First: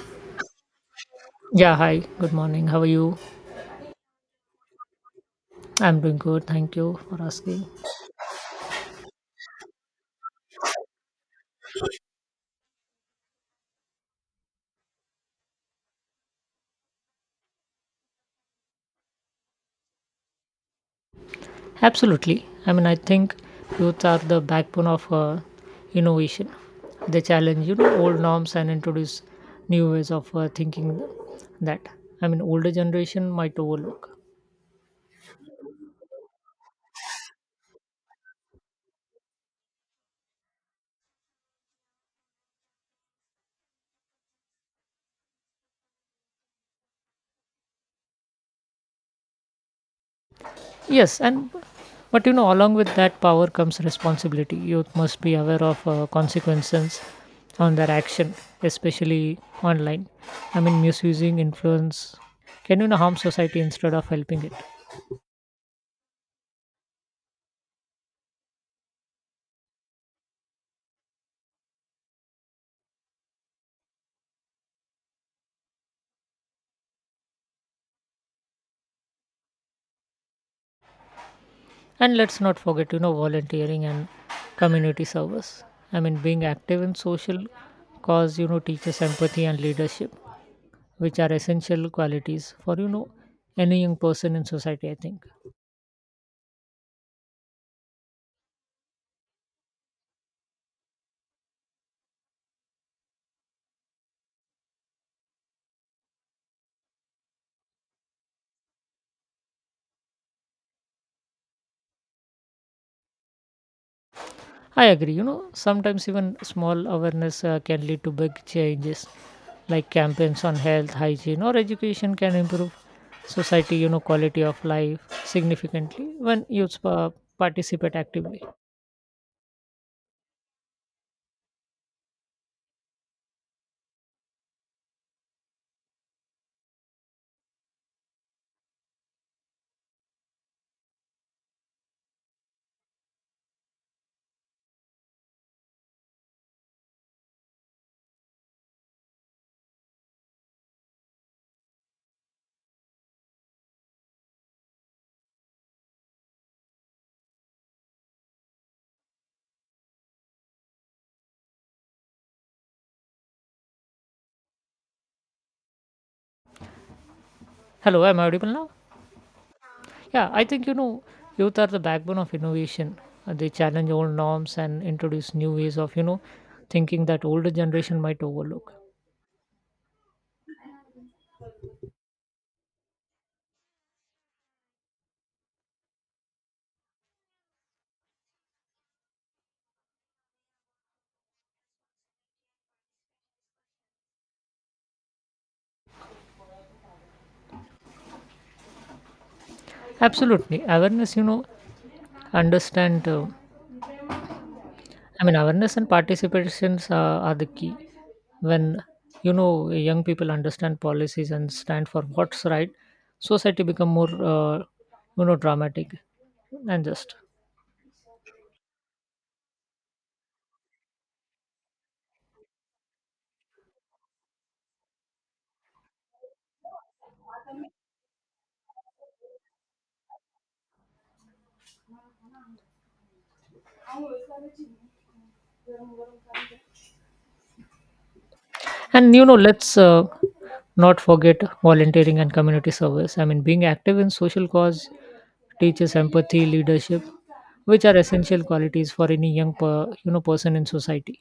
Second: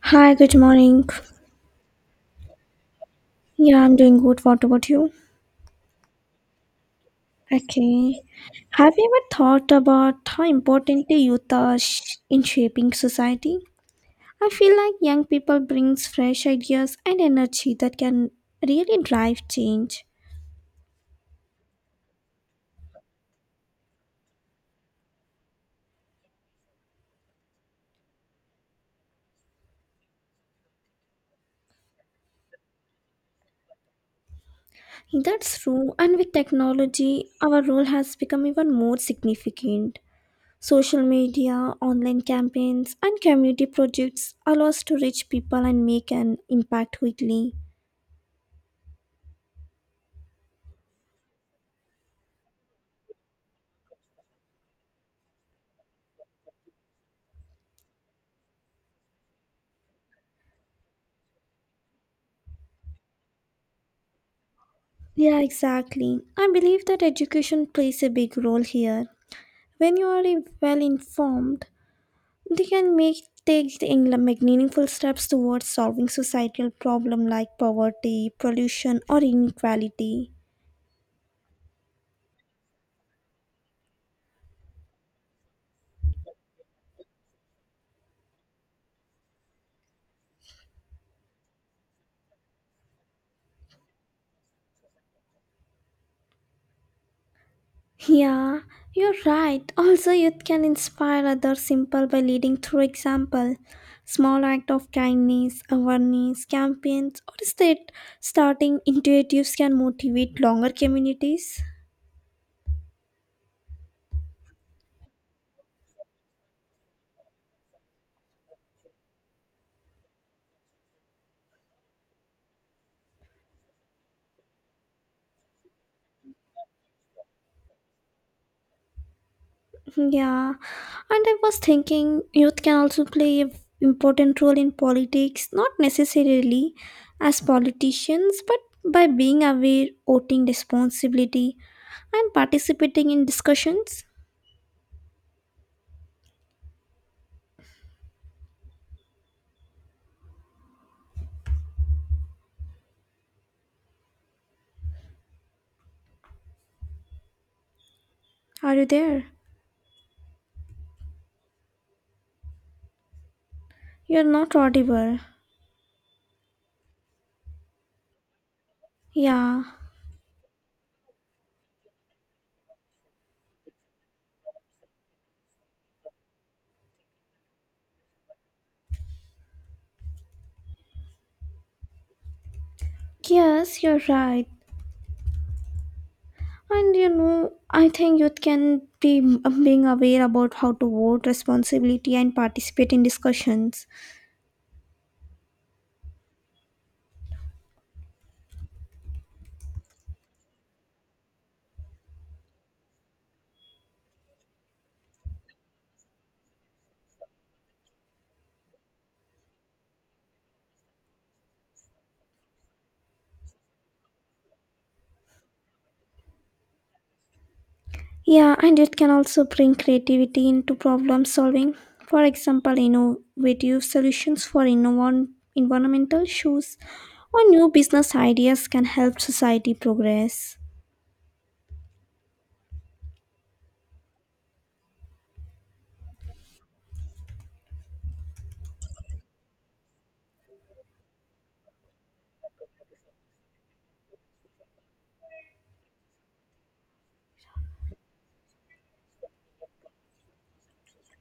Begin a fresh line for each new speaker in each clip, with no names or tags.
Hi, good morning.
Yeah, hi, good morning. How are you?
Yeah, I'm doing good. What about you?
I'm doing good. Thank you for asking.
Okay. Have you ever thought about how important the youth are in shaping society? I feel like young people brings fresh ideas and energy that can really drive change.
Absolutely. I think youths are the backbone of innovation. They challenge, old norms and introduce new ways of thinking that, older generation might overlook.
That's true, and with technology, our role has become even more significant. Social media, online campaigns, and community projects allow us to reach people and make an impact quickly.
Yes, and but you know, along with that power comes responsibility. Youth must be aware of consequences on their action, especially online. Misusing influence can harm society instead of helping it.
Yeah, exactly. I believe that education plays a big role here. When you are well informed, they can make take the in- make meaningful steps towards solving societal problems like poverty, pollution, or inequality.
And let's not forget, volunteering and community service. Being active in social cause, teaches empathy and leadership, which are essential qualities for any young person in society. I think.
Yeah, you're right. Also, youth can inspire others simple by leading through example. Small act of kindness, awareness, campaigns, or state starting initiatives can motivate longer communities.
I agree. You know, sometimes even small awareness can lead to big changes, like campaigns on health, hygiene, or education can improve society, quality of life significantly when youth participate actively.
Yeah, and I was thinking youth can also play an important role in politics, not necessarily as politicians, but by being aware, voting responsibility, and participating in discussions. Are you there? You're not audible.
Hello, am I audible now?
Yeah.
Yeah, I think, youth are the backbone of innovation. They challenge old norms and introduce new ways of, thinking that older generation might overlook.
Yes, you're right. And you know, I think youth can be being aware about how to vote, responsibility, and participate in discussions.
Absolutely. Awareness, understand. Awareness and participations are the key. When young people understand policies and stand for what's right, society become more dramatic and just.
Yeah, and it can also bring creativity into problem solving. For example, innovative solutions for environmental issues or new business ideas can help society progress.
And you know, let's not forget volunteering and community service. Being active in social cause teaches empathy, leadership, which are essential qualities for any young person in society.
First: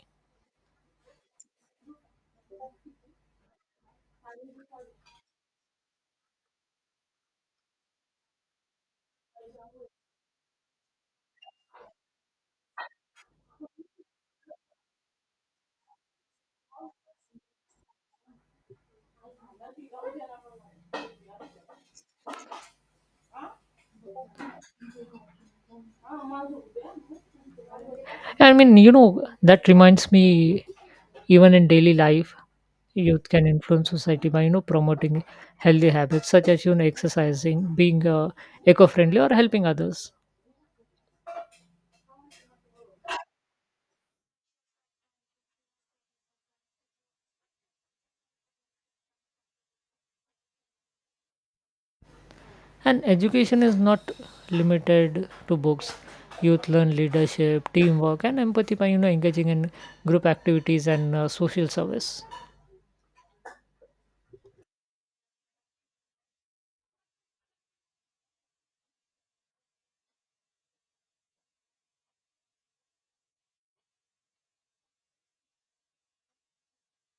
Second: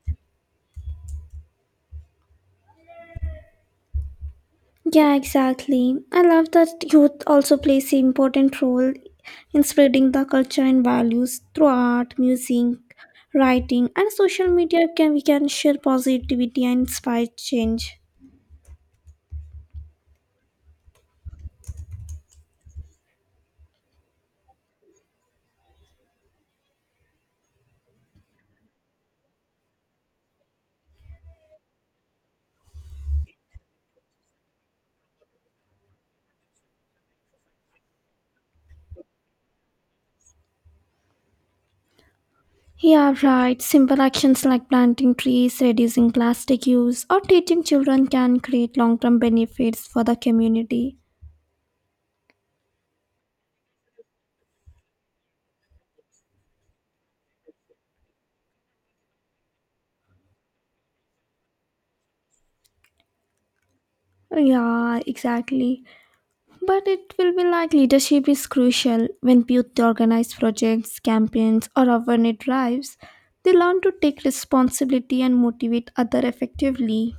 Yeah, exactly. I love that youth also plays an important role in spreading the culture and values through art, music, writing, and social media. Can we can share positivity and inspire change?
You know, that reminds me, even in daily life, youth can influence society by, promoting healthy habits such as, exercising, being eco friendly, or helping others.
Yeah, right. Simple actions like planting trees, reducing plastic use, or teaching children can create long term benefits for the community.
And education is not limited to books. Youth learn leadership, teamwork, and empathy by, engaging in group activities and social service.
Yeah, exactly. But it will be like leadership is crucial when youth organize projects, campaigns, or awareness drives. They learn to take responsibility and motivate other effectively.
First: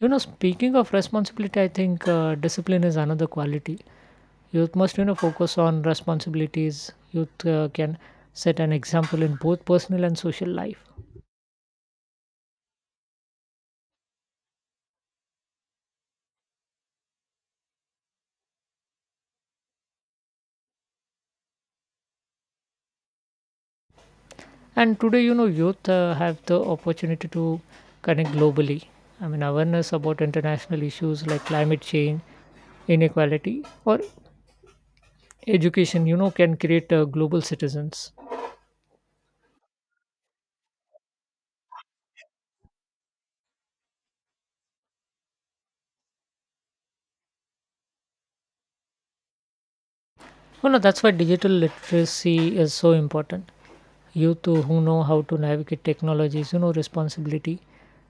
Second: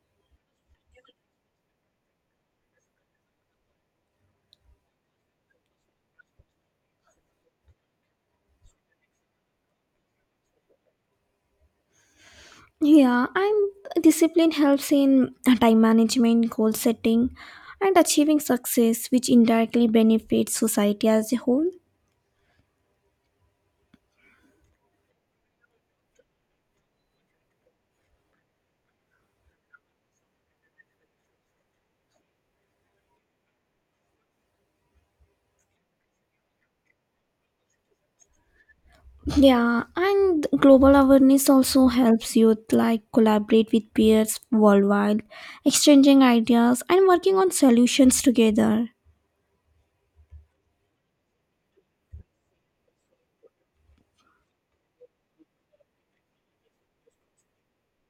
You know, speaking of responsibility, I think discipline is another quality youth must focus on. Responsibilities youth can set an example in both personal and social life.
Yeah, and discipline helps in time management, goal setting, and achieving success, which indirectly benefits society as a whole.
And today, you know, youth have the opportunity to connect globally. Awareness about international issues like climate change, inequality, or education, can create global citizens.
Yeah, and global awareness also helps youth like collaborate with peers worldwide, exchanging ideas and working on solutions together.
Well no, that's why digital literacy is so important. Youth who know how to navigate technologies, responsibility,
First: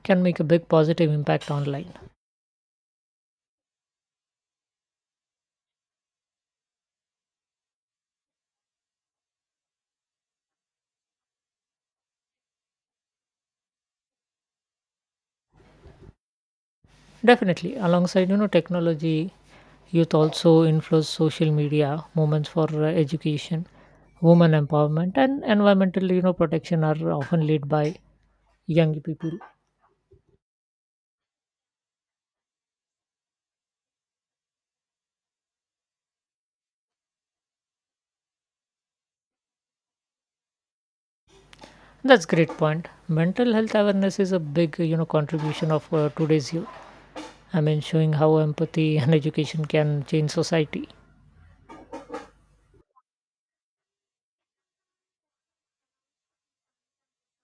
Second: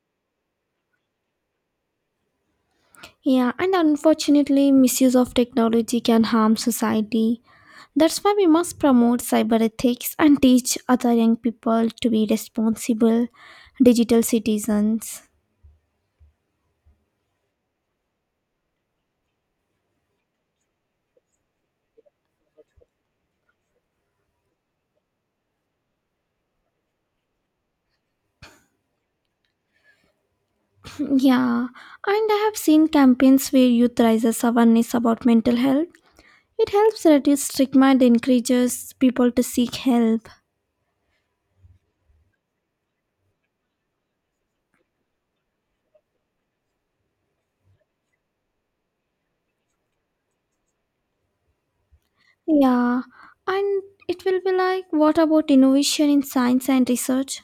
can make a big positive impact online.
Yeah, and unfortunately, misuse of technology can harm society. That's why we must promote cyber ethics and teach other young people to be responsible digital citizens.
Definitely, alongside technology, youth also influence social media movements for education, women empowerment, and environmental, protection are often led by young people.
Yeah, and I have seen campaigns where youth raises awareness about mental health. It helps reduce stigma and encourages people to seek help.
That's great point. Mental health awareness is a big, contribution of today's youth. Showing how empathy and education can change society.
Yeah, and it will be like what about innovation in science and research?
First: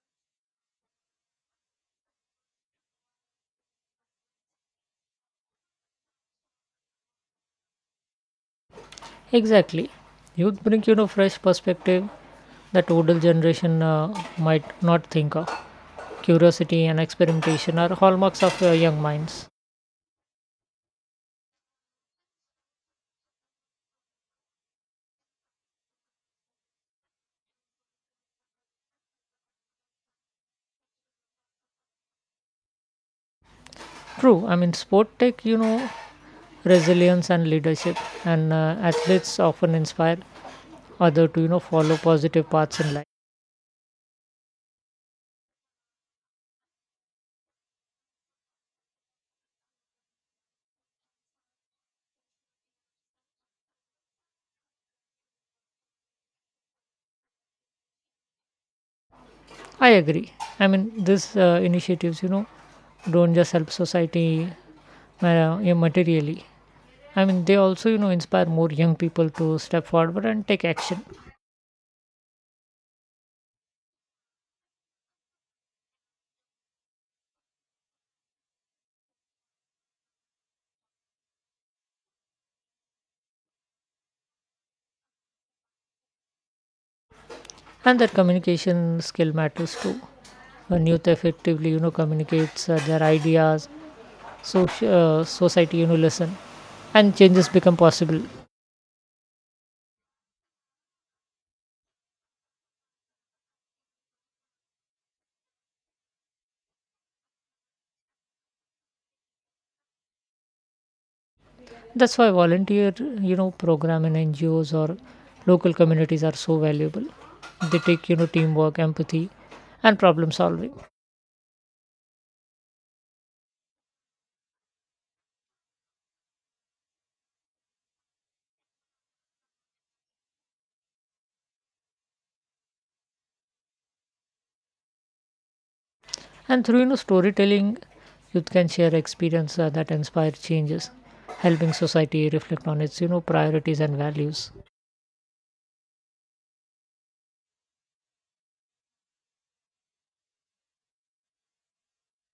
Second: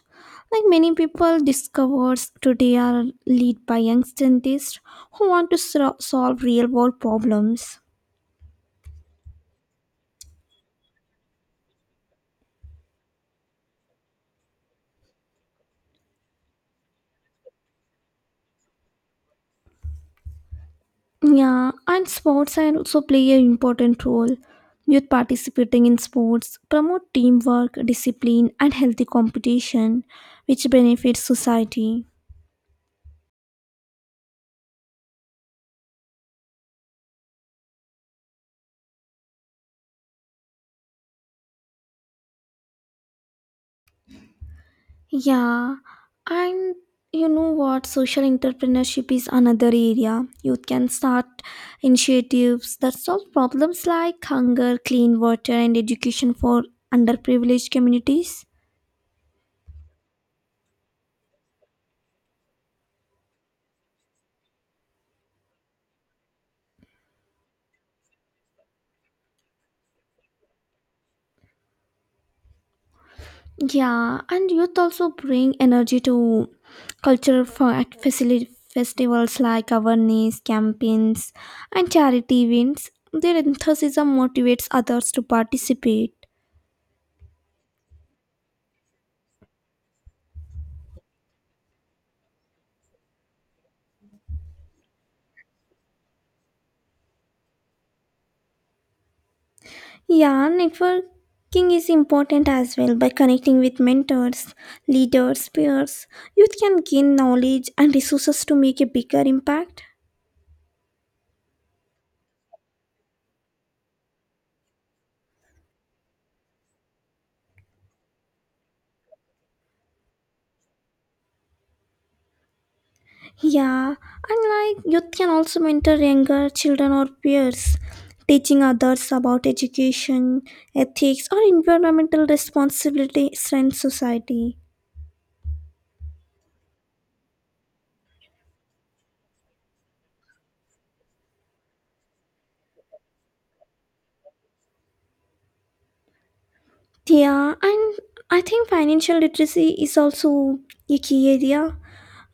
Like many people discovers today are led by young scientists who want to solve real world problems.
Exactly, youth bring, fresh perspective that older generation might not think of. Curiosity and experimentation are hallmarks of young minds.
Yeah, and sports are also play an important role. Youth participating in sports promote teamwork, discipline, and healthy competition, which benefits society.
True, sport tech, resilience and leadership, and athletes often inspire others to, follow positive paths in life.
Yeah, and you know what? Social entrepreneurship is another area. Youth can start initiatives that solve problems like hunger, clean water, and education for underprivileged communities.
I agree. These initiatives, don't just help society yeah, materially. They also, inspire more young people to step forward and take action.
Yeah, and youth also bring energy to cultural festivals like awareness campaigns and charity events. Their enthusiasm motivates others to participate.
And that communication skill matters too. When youth effectively, communicates their ideas So, society, listen and changes become possible.
Yeah, networking is important as well by connecting with mentors, leaders, peers. Youth can gain knowledge and resources to make a bigger impact.
That's why volunteer, program in NGOs or local communities are so valuable. They take, teamwork, empathy, and problem solving.
Yeah, and like youth can also mentor younger children or peers, teaching others about education, ethics, or environmental responsibility strengthens society.
And through, storytelling, youth can share experiences that inspire changes, helping society reflect on its, priorities and values.
Yeah, and I think financial literacy is also a key area.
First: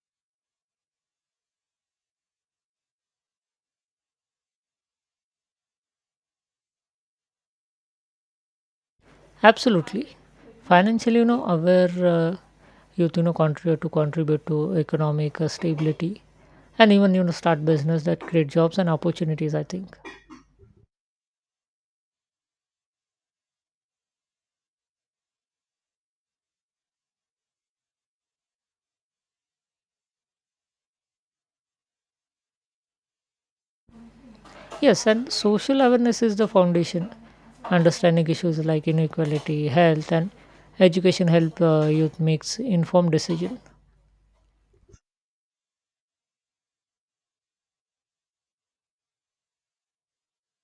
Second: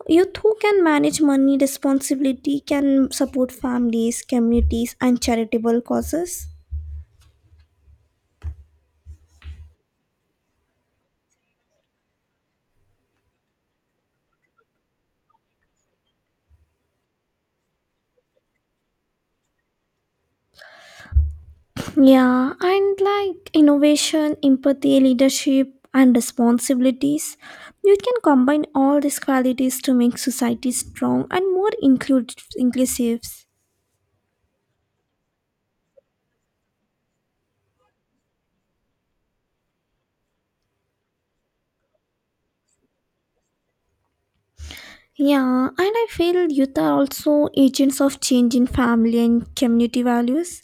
Youth who can manage money responsibility can support families, communities, and charitable causes.
Absolutely. Financially, aware youth, you know, contribute to economic stability and even, start business that create jobs and opportunities, I think.
Yeah, and like innovation, empathy, leadership, and responsibilities, you can combine all these qualities to make society strong and more inclusive.
Yes, and social awareness is the foundation. Understanding issues like inequality, health, and education help youth makes informed decision.
Yeah, and I feel youth are also agents of change in family and community values.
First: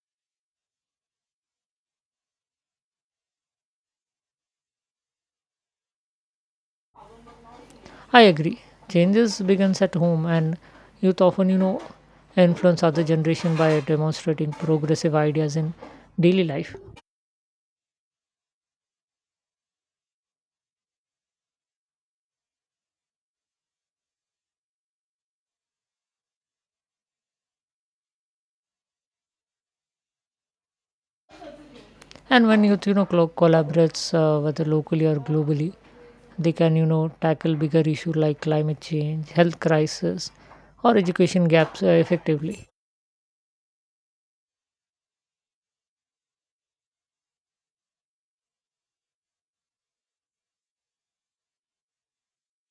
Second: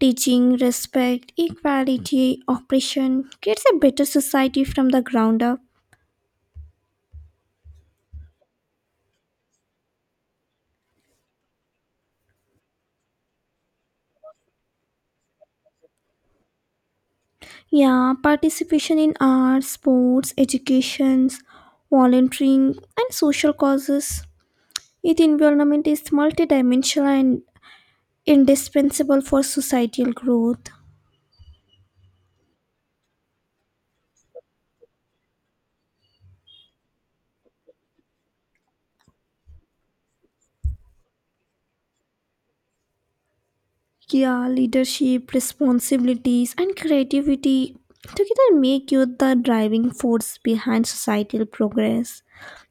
Teaching respect, equality, oppression creates a better society from the ground up.
I agree. Changes begins at home, and youth often, influence other generation by demonstrating progressive ideas in daily life.
Yeah, participation in arts, sports, educations, volunteering, and social causes. Youth involvement is multidimensional and indispensable for societal growth.
And when youth, you know, collaborates whether locally or globally, they can, tackle bigger issues like climate change, health crisis, or education gaps effectively.
Yeah, leadership, responsibilities, and creativity together make youth the driving force behind societal progress.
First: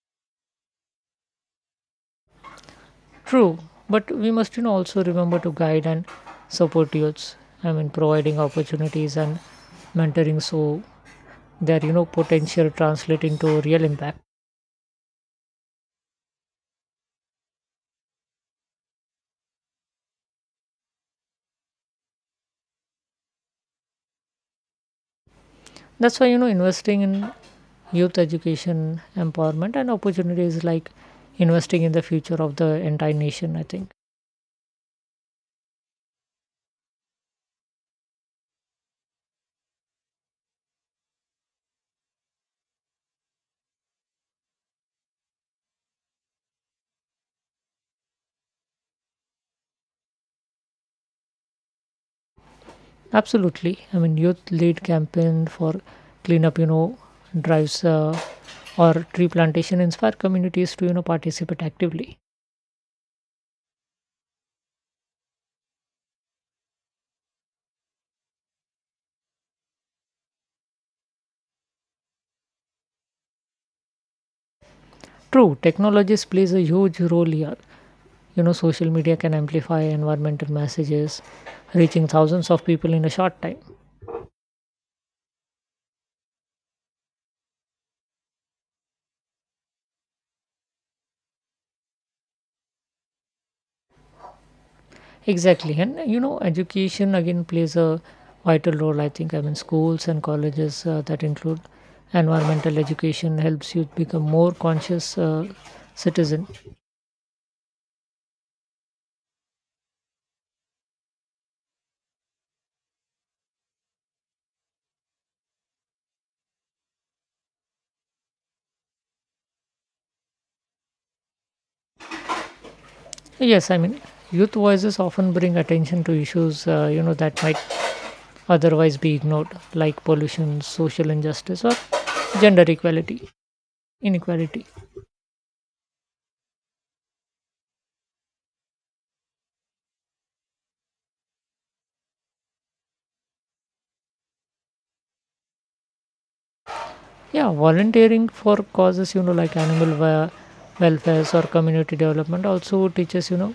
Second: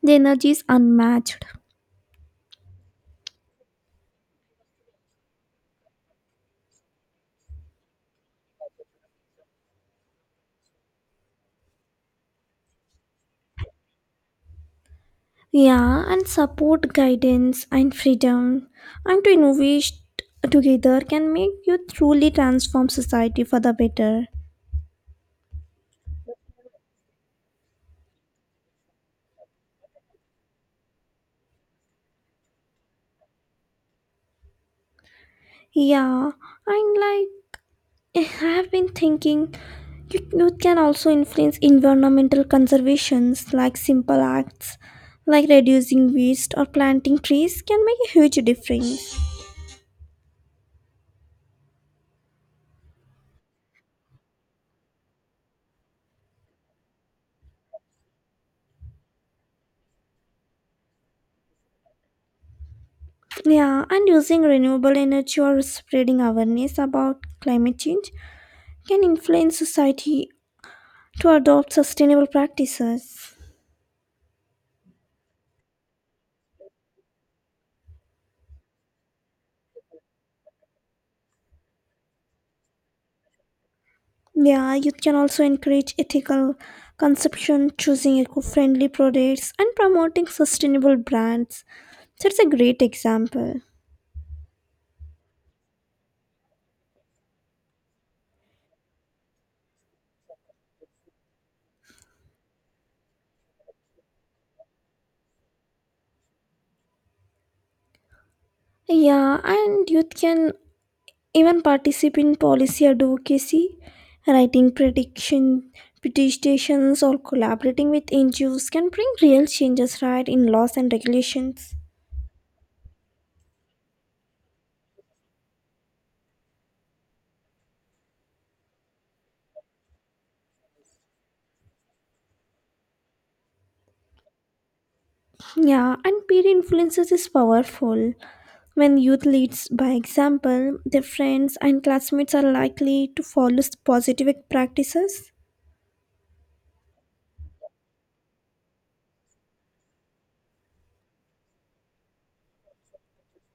The energy is unmatched.
True, but we must, also remember to guide and support youths. Providing opportunities and mentoring so their, potential translate into real impact.
Yeah, and support, guidance, and freedom, and to innovate together can make you truly transform society for the better.
That's why, investing in youth education, empowerment, and opportunities like investing in the future of the entire nation, I think.
Yeah, and like I have been thinking, you can also influence environmental conservations like simple acts like reducing waste or planting trees can make a huge difference.
Absolutely. Youth lead campaign for cleanup, drives or tree plantation inspire communities to, participate actively.
Yeah, and using renewable energy or spreading awareness about climate change can influence society to adopt sustainable practices.
True, technologies plays a huge role here. You know, social media can amplify environmental messages, reaching thousands of people in a short time.
Yeah, youth can also encourage ethical consumption, choosing eco friendly products, and promoting sustainable brands. That's a great example.
Exactly. And, education again plays a vital role, I think. Schools and colleges that include environmental education helps youth become more conscious citizen.
Yeah, and youth can even participate in policy advocacy, writing prediction petitions or collaborating with NGOs can bring real changes right in laws and regulations.
Yes, youth voices often bring attention to issues, that might otherwise be ignored, like pollution, social injustice, or gender equality, inequality.
Yeah, and peer influences is powerful. When youth leads by example, their friends and classmates are likely to follow positive practices.
Yeah, volunteering for causes, like animal welfare or community development also teaches,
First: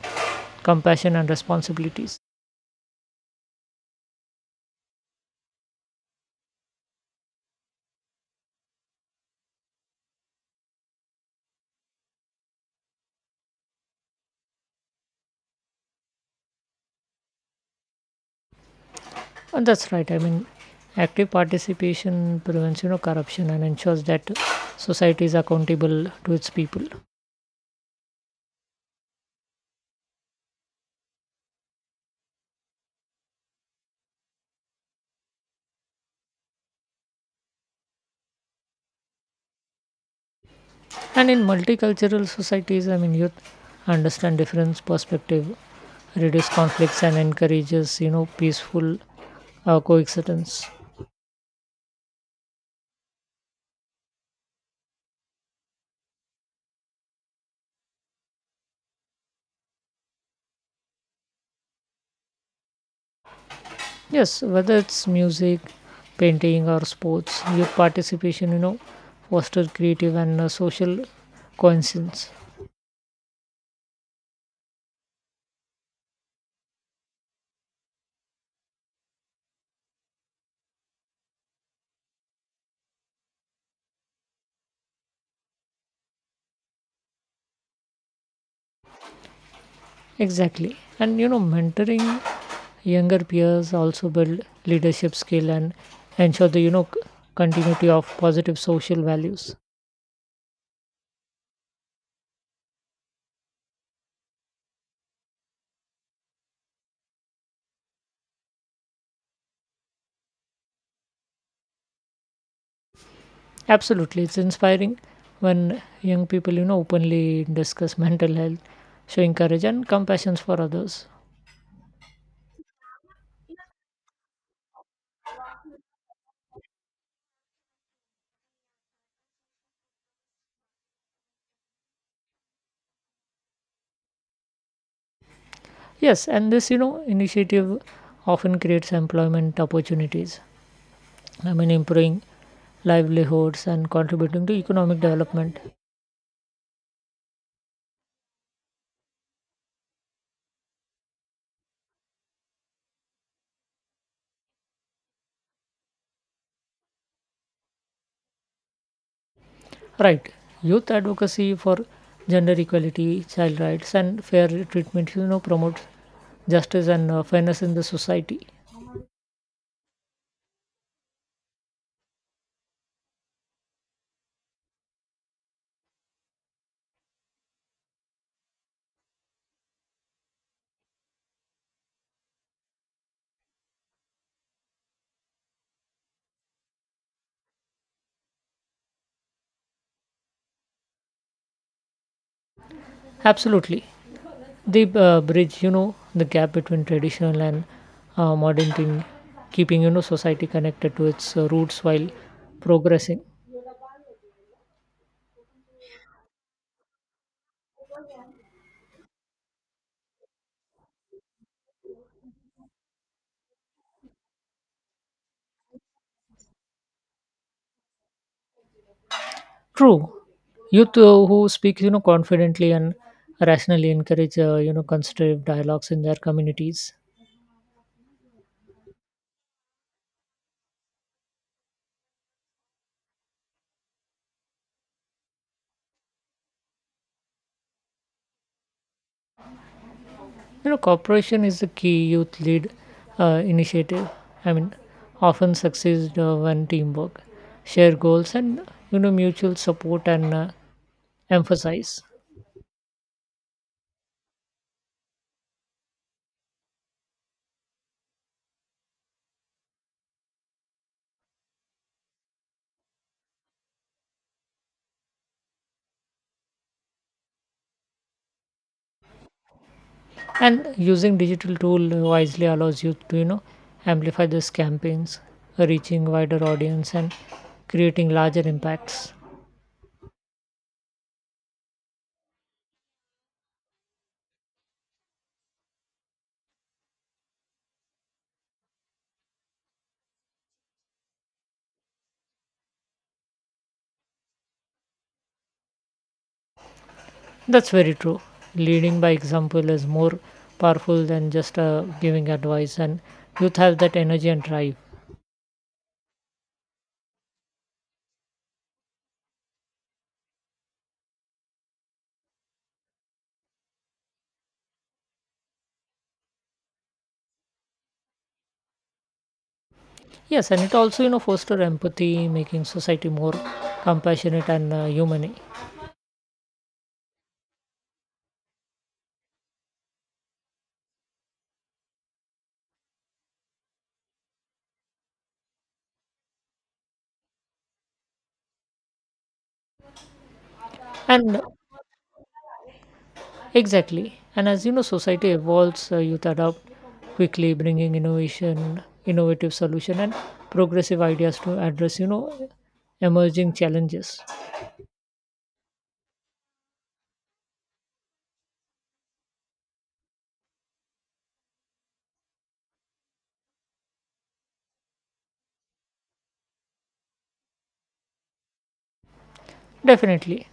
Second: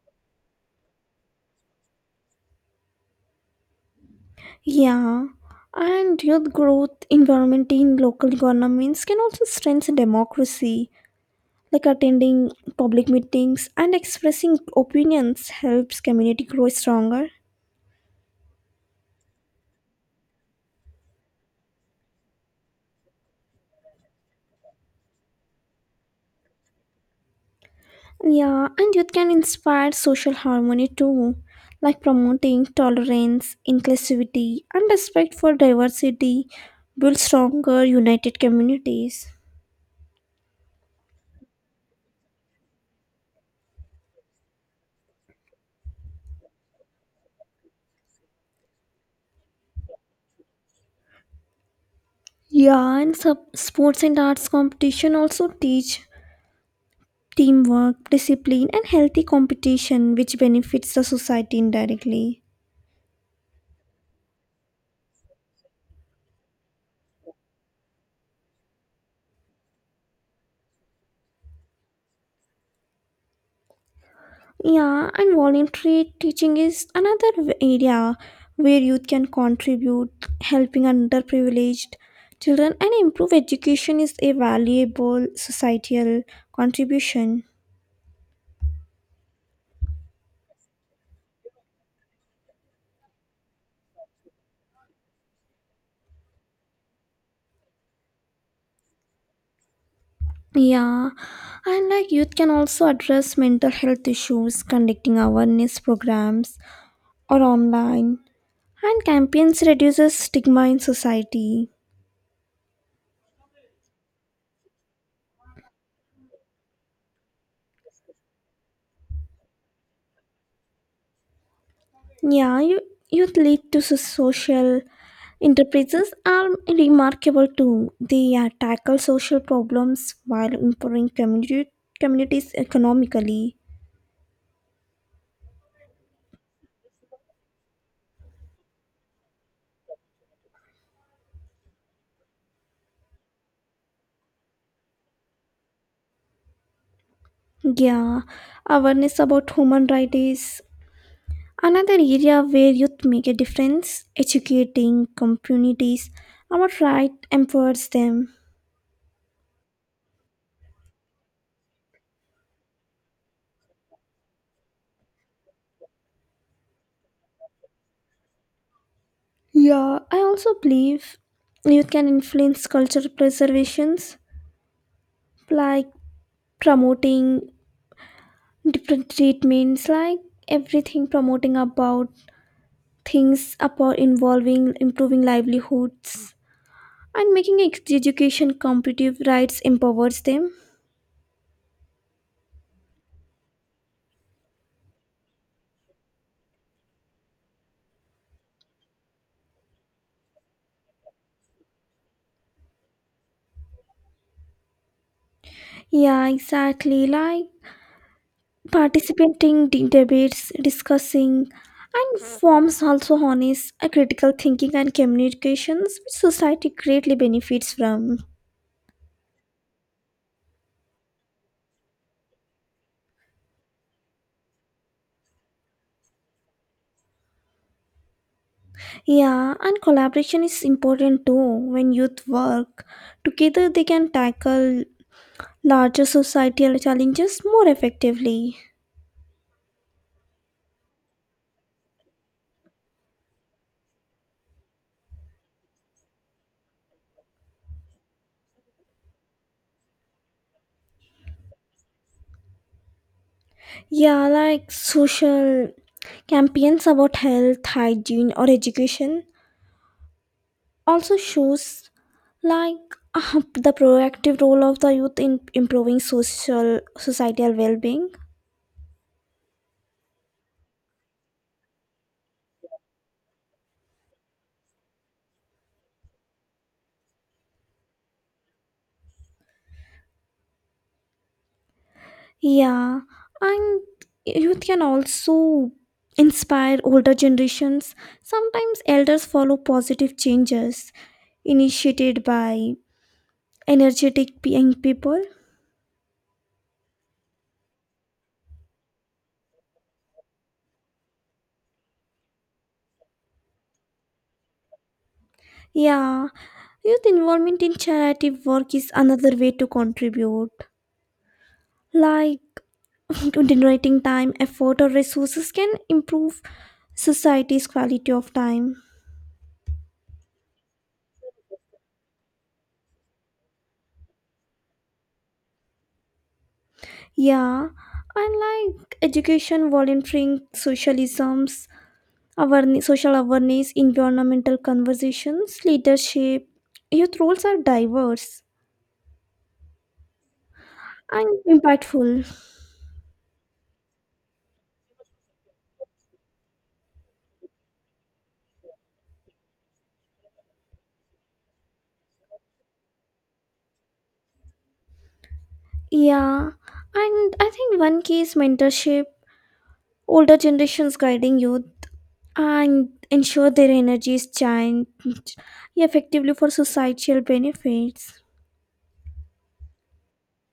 compassion and responsibilities.
Yeah, and youth growth involvement in local governments can also strengthen democracy. Like attending public meetings and expressing opinions helps community grow stronger.
And that's right. Active participation prevents, corruption and ensures that society is accountable to its people.
Yeah, and youth can inspire social harmony too, like promoting tolerance, inclusivity, and respect for diversity, build stronger, united communities.
And in multicultural societies, youth understand difference perspective, reduce conflicts, and encourages, peaceful coexistence.
Yeah, and sports and arts competition also teach teamwork, discipline, and healthy competition, which benefits the society indirectly.
Yes, whether it's music, painting, or sports, youth participation, foster creative and social coincidence.
Yeah, and voluntary teaching is another area where youth can contribute, helping underprivileged children and improve education is a valuable societal contribution.
Exactly, and you know, mentoring younger peers also build leadership skill and ensure the, you know, continuity of positive social values.
Yeah, and like youth can also address mental health issues, conducting awareness programs or online, and campaigns reduces stigma in society.
Absolutely, it's inspiring when young people, openly discuss mental health, showing courage and compassion for others.
Yeah, youth lead to social enterprises are remarkable too. They tackle social problems while improving communities economically.
Yes, and this, initiative often creates employment opportunities. Improving livelihoods and contributing to economic development.
Yeah, awareness about human rights is another area where youth make a difference. Educating communities about right empowers them.
Right, youth advocacy for gender equality, child rights, and fair treatment, promotes justice and fairness in the society.
Yeah, I also believe youth can influence cultural preservations like promoting different treatments like everything promoting about things about involving improving livelihoods and making education competitive rights empowers them.
Absolutely. The bridge, the gap between traditional and modern thing, keeping, society connected to its roots while progressing.
Yeah, exactly, like participating in debates discussing and forms also harness a critical thinking and communications which society greatly benefits from.
True, youth who speak, confidently and rationally encourage constructive dialogues in their communities.
Yeah, and collaboration is important too. When youth work together they can tackle larger societal challenges more effectively.
You know, cooperation is the key. Youth lead initiative, i mean often succeeds when teamwork, share goals, and, mutual support and emphasize.
Yeah, like social campaigns about health, hygiene, or education also shows like the proactive role of the youth in improving social societal well-being.
And using digital tool wisely allows you to, amplify these campaigns, reaching wider audience and creating larger impacts.
Yeah, and youth can also inspire older generations. Sometimes elders follow positive changes initiated by energetic young people.
That's very true. Leading by example is more powerful than just giving advice, and youth have that energy and drive.
Yeah, youth involvement in charity work is another way to contribute. Like donating time, effort, or resources can improve society's quality of time.
Yes, and it also, foster empathy, making society more compassionate and humane.
Yeah, and like education, volunteering, socialisms, awareness, social awareness, environmental conversations, leadership. Youth roles are diverse and
And
impactful.
exactly. And as you know, society evolves, youth adopt quickly, bringing innovation, innovative solution, and progressive ideas to address, emerging challenges.
Yeah, and I think one key is mentorship, older generations guiding youth and ensure their energy is changed effectively for societal benefits.
Definitely.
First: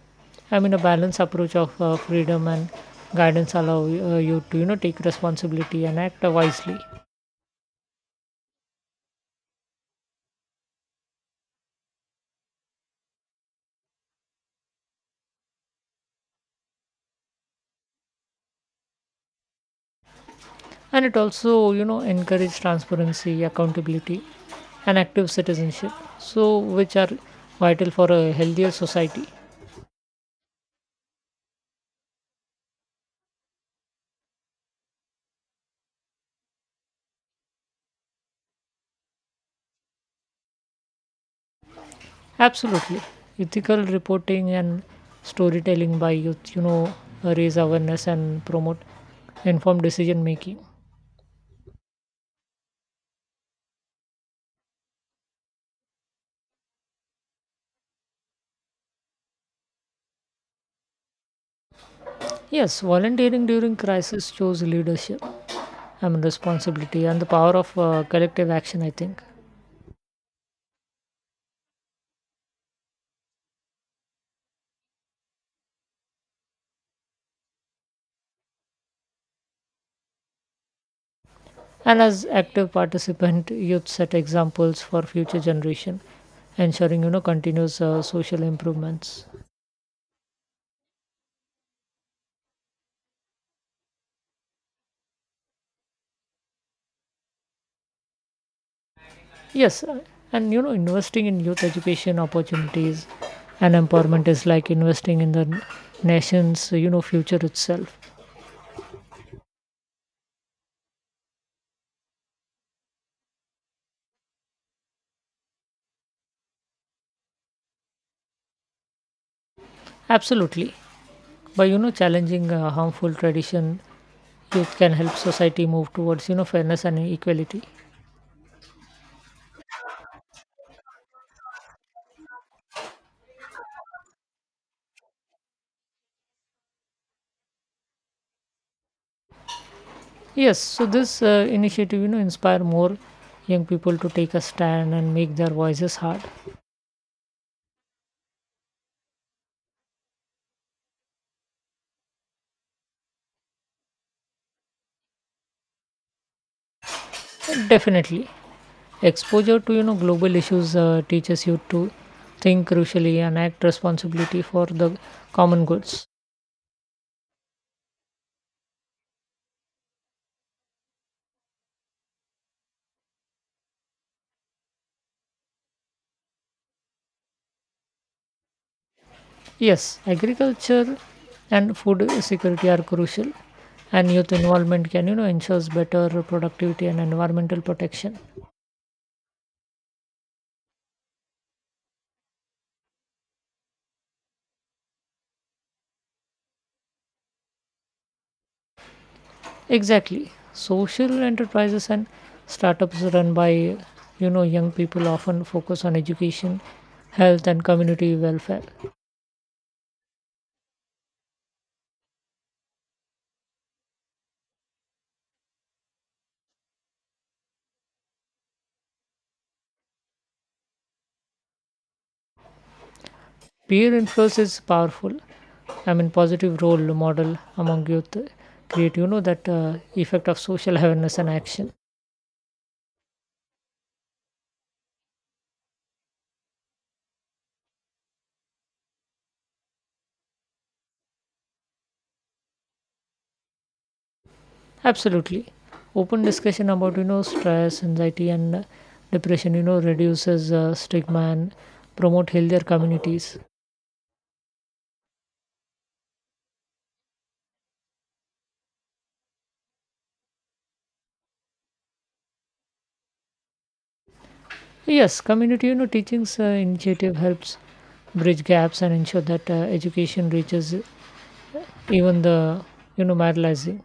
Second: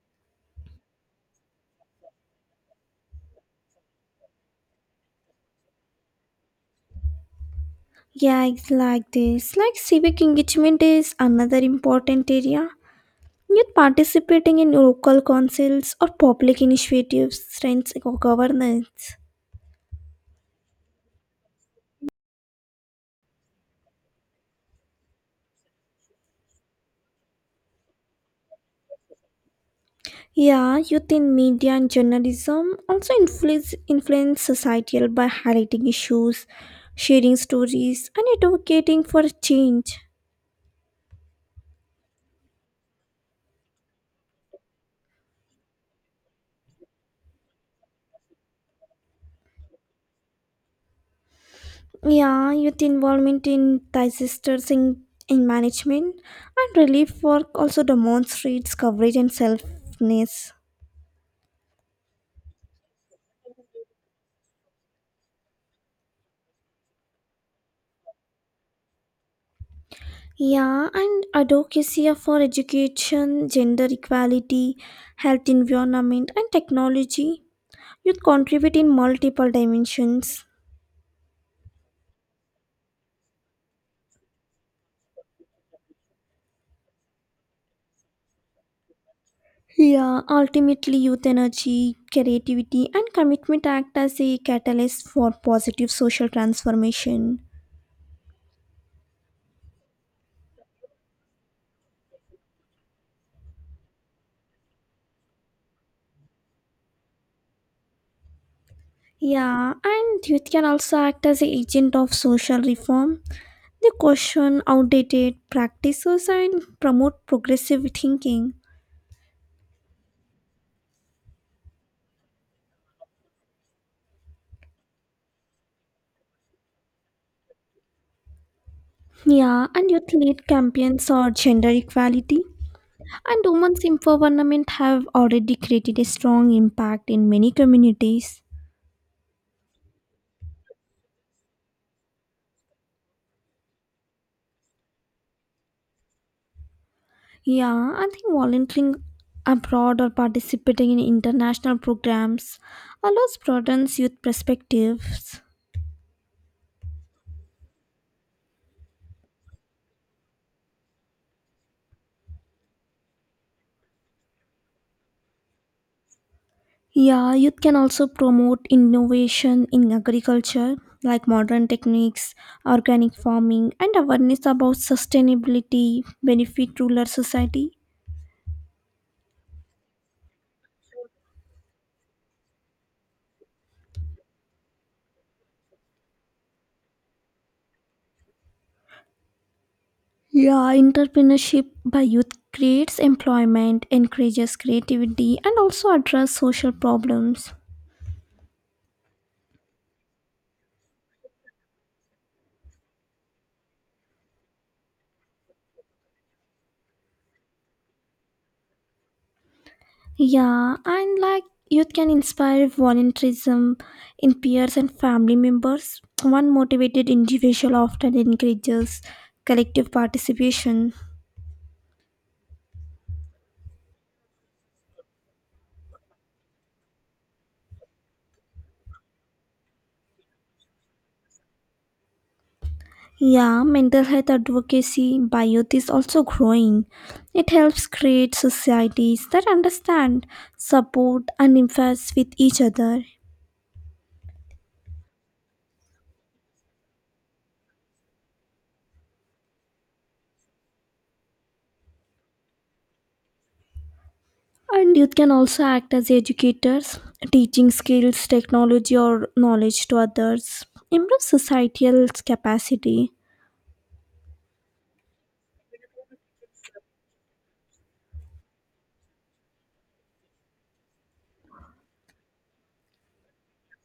A balanced approach of freedom and guidance allow you to, take responsibility and act wisely.
Yeah, it's like this. Like civic engagement is another important area. Youth participating in local councils or public initiatives strengthens governance.
And it also, encourage transparency, accountability, and active citizenship. So, which are vital for a healthier society.
Yeah, youth in media and journalism also influence societal by highlighting issues, sharing stories, and advocating for change.
Absolutely. Ethical reporting and storytelling by youth, raise awareness and promote informed decision making.
Yeah, youth involvement in in management and relief work also demonstrates coverage and selfness.
Yes, volunteering during crisis shows leadership and responsibility and the power of collective action, I think.
Yeah, and advocacy for education, gender equality, health environment, and technology. Youth contribute in multiple dimensions.
And as active participant, youth set examples for future generation, ensuring, continuous social improvements.
Yeah, ultimately, youth energy, creativity, and commitment act as a catalyst for positive social transformation.
Yes, and you know, investing in youth education opportunities and empowerment is like investing in the nation's, future itself.
Yeah, and youth can also act as an agent of social reform. They question outdated practices and promote progressive thinking.
Absolutely, by, challenging harmful tradition, youth can help society move towards, fairness and equality.
Yeah, and youth lead campaigns on gender equality. And women's empowerment have already created a strong impact in many communities.
Yes, so this initiative, inspire more young people to take a stand and make their voices heard.
Yeah, I think volunteering abroad or participating in international programs allows broadens youth perspectives.
Definitely. Exposure to, global issues teaches you to think crucially and act responsibility for the common goods.
Yeah, youth can also promote innovation in agriculture like modern techniques, organic farming, and awareness about sustainability benefit rural society.
Yes, agriculture and food security are crucial, and youth involvement can, ensures better productivity and environmental protection.
Yeah, entrepreneurship by youth creates employment, encourages creativity, and also address social problems.
Exactly, social enterprises and startups run by, young people often focus on education, health, and community welfare.
Yeah, and like youth can inspire volunteerism in peers and family members. One motivated individual often encourages collective participation.
Peer influence is powerful. Positive role model among youth create, that effect of social awareness and action.
Yeah, mental health advocacy by youth is also growing. It helps create societies that understand, support, and empathize with each other.
Absolutely. Open discussion about, stress, anxiety, and depression, reduces stigma and promote healthier communities.
And youth can also act as educators, teaching skills, technology, or knowledge to others. Improve societal capacity.
Yes, community, teachings initiative helps bridge gaps and ensure that education reaches even the, marginalized.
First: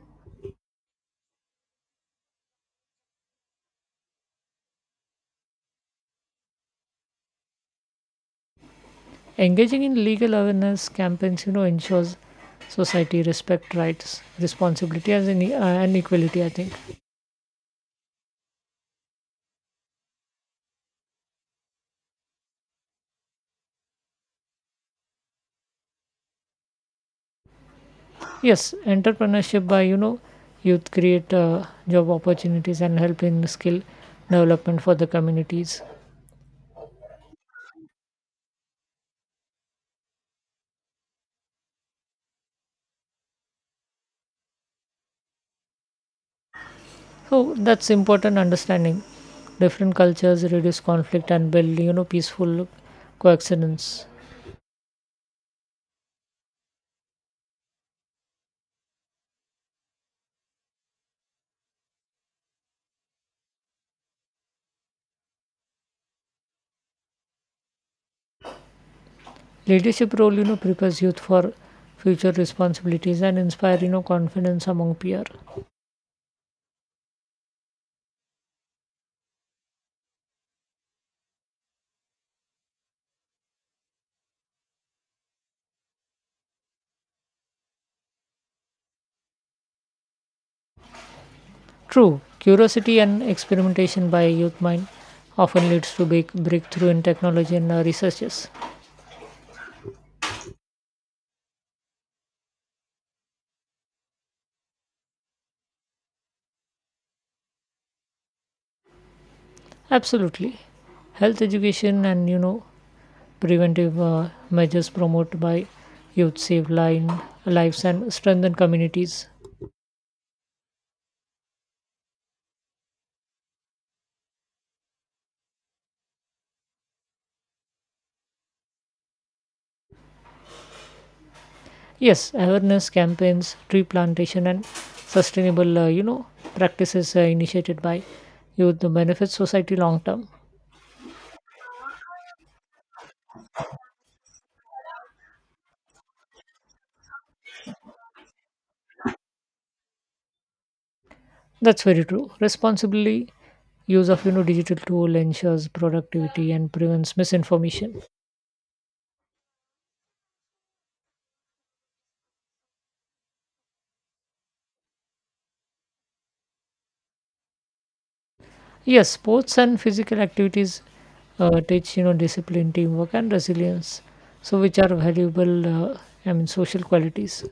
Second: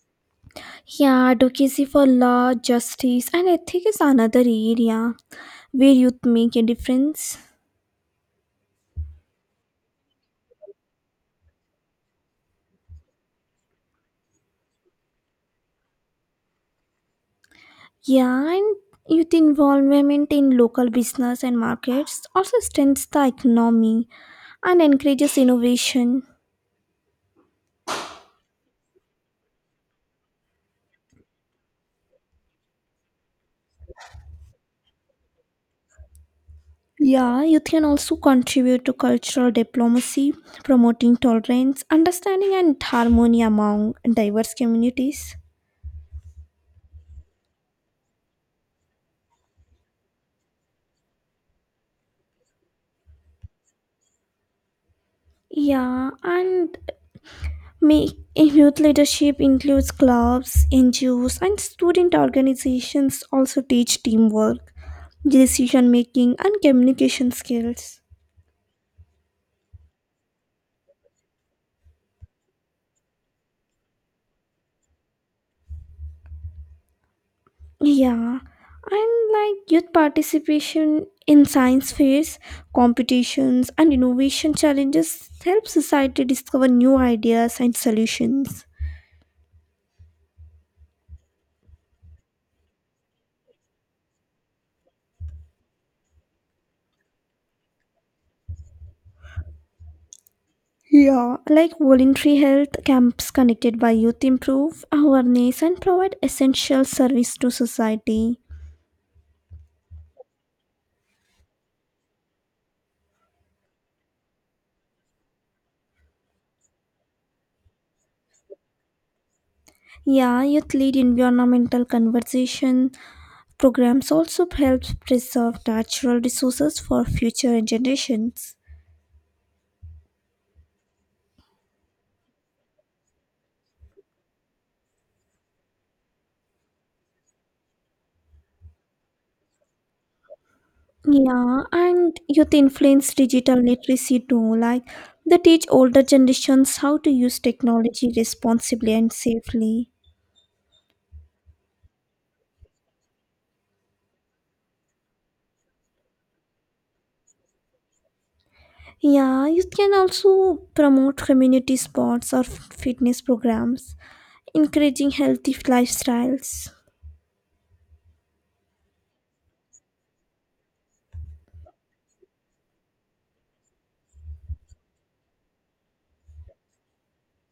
Yeah, advocacy for law, justice, and ethics is another area where youth make a difference.
Engaging in legal awareness campaigns, ensures society respect rights, responsibility, and equality. I think.
Yeah, and youth involvement in local business and markets also strengthens the economy and encourages innovation.
Yes, entrepreneurship by, youth create job opportunities and help in skill development for the communities.
Yeah, youth can also contribute to cultural diplomacy, promoting tolerance, understanding, and harmony among diverse communities.
So that's important understanding. Different cultures reduce conflict and build, peaceful coexistence.
Yeah, and make youth leadership includes clubs, NGOs, and student organizations also teach teamwork, decision making, and communication skills.
Leadership role, prepares youth for future responsibilities and inspire, confidence among peer.
Yeah, and like youth participation in science fairs, competitions, and innovation challenges help society discover new ideas and solutions.
True, curiosity and experimentation by a youth mind often leads to big breakthrough in technology and researches.
Yeah, like voluntary health camps connected by youth improve awareness and provide essential service to society.
Absolutely. Health education and, preventive measures promoted by youth save lives and strengthen communities.
Yeah, youth lead environmental conversation programs also help preserve natural resources for future generations.
Yes, awareness campaigns, tree plantation, and sustainable practices initiated by youth benefits society long term.
Yeah, and youth influence digital literacy too. Like they teach older generations how to use technology responsibly and safely.
That's very true. Responsibly use of, digital tool ensures productivity and prevents misinformation.
Yeah, youth can also promote community sports or fitness programs, encouraging healthy lifestyles.
Yes, sports and physical activities teach, discipline, teamwork, and resilience. So, which are valuable, uh, social qualities.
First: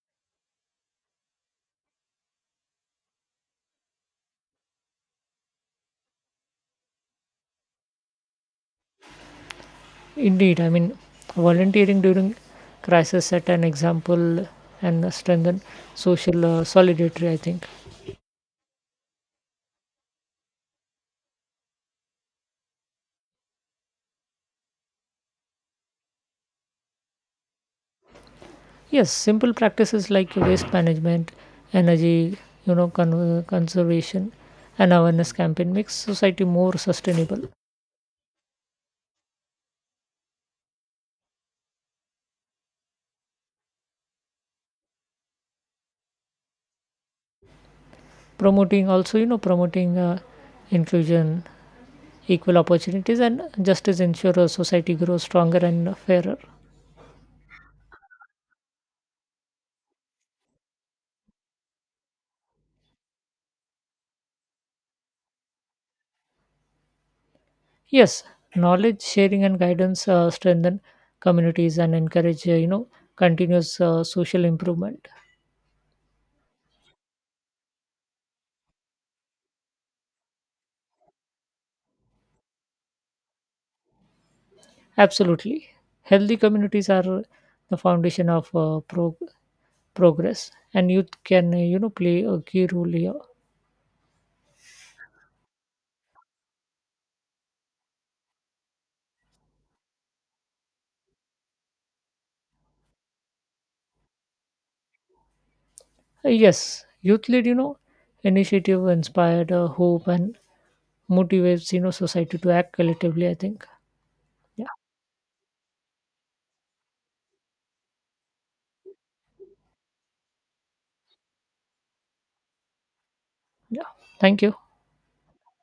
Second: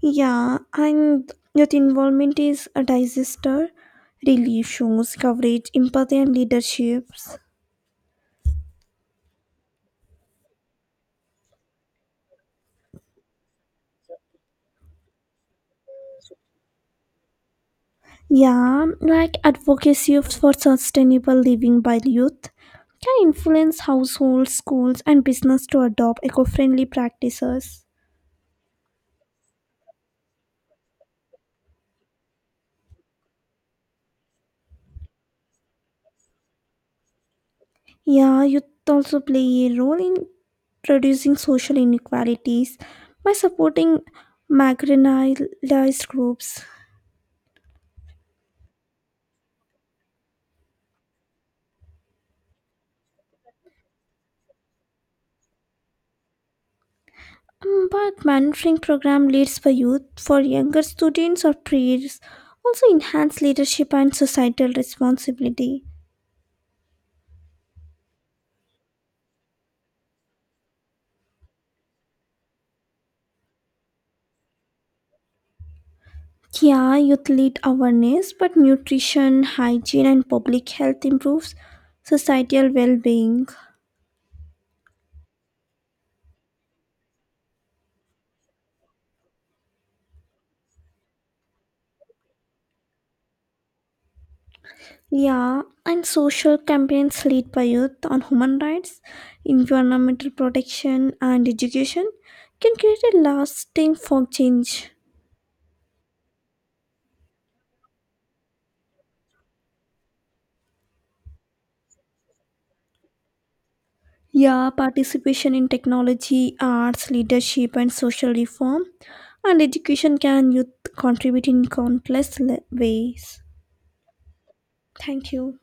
Yeah, and youth involvement is a disaster relief shows coverage, empathy, and leaderships.
Indeed, volunteering during crisis set an example and strengthen social solidarity. I think.
Yeah, like advocacy for sustainable living by youth can influence households, schools, and business to adopt eco friendly practices.
Yes, simple practices like waste management, energy, you know, conservation, and awareness campaign makes society more sustainable.
Yeah, youth also play a role in reducing social inequalities by supporting marginalized groups.
Promoting also, you know, promoting inclusion, equal opportunities, and justice ensure a society grows stronger and fairer.
Mm, but mentoring program leads for youth for younger students or peers also enhance leadership and societal responsibility.
Yes, knowledge sharing and guidance strengthen communities and encourage, continuous social improvement.
Yeah, youth lead awareness, but nutrition, hygiene, and public health improves societal well being.
Absolutely, healthy communities are the foundation of progress, and youth can, play a key role here.
Yeah, and social campaigns led by youth on human rights, environmental protection, and education can create a lasting form change.
Yes youth led, initiative inspired hope and motivates, society to act collectively. I think. yeah
Yeah, participation in technology, arts, leadership, and social reform, and education can youth contribute in countless ways.
yeah, thank you.
Thank you.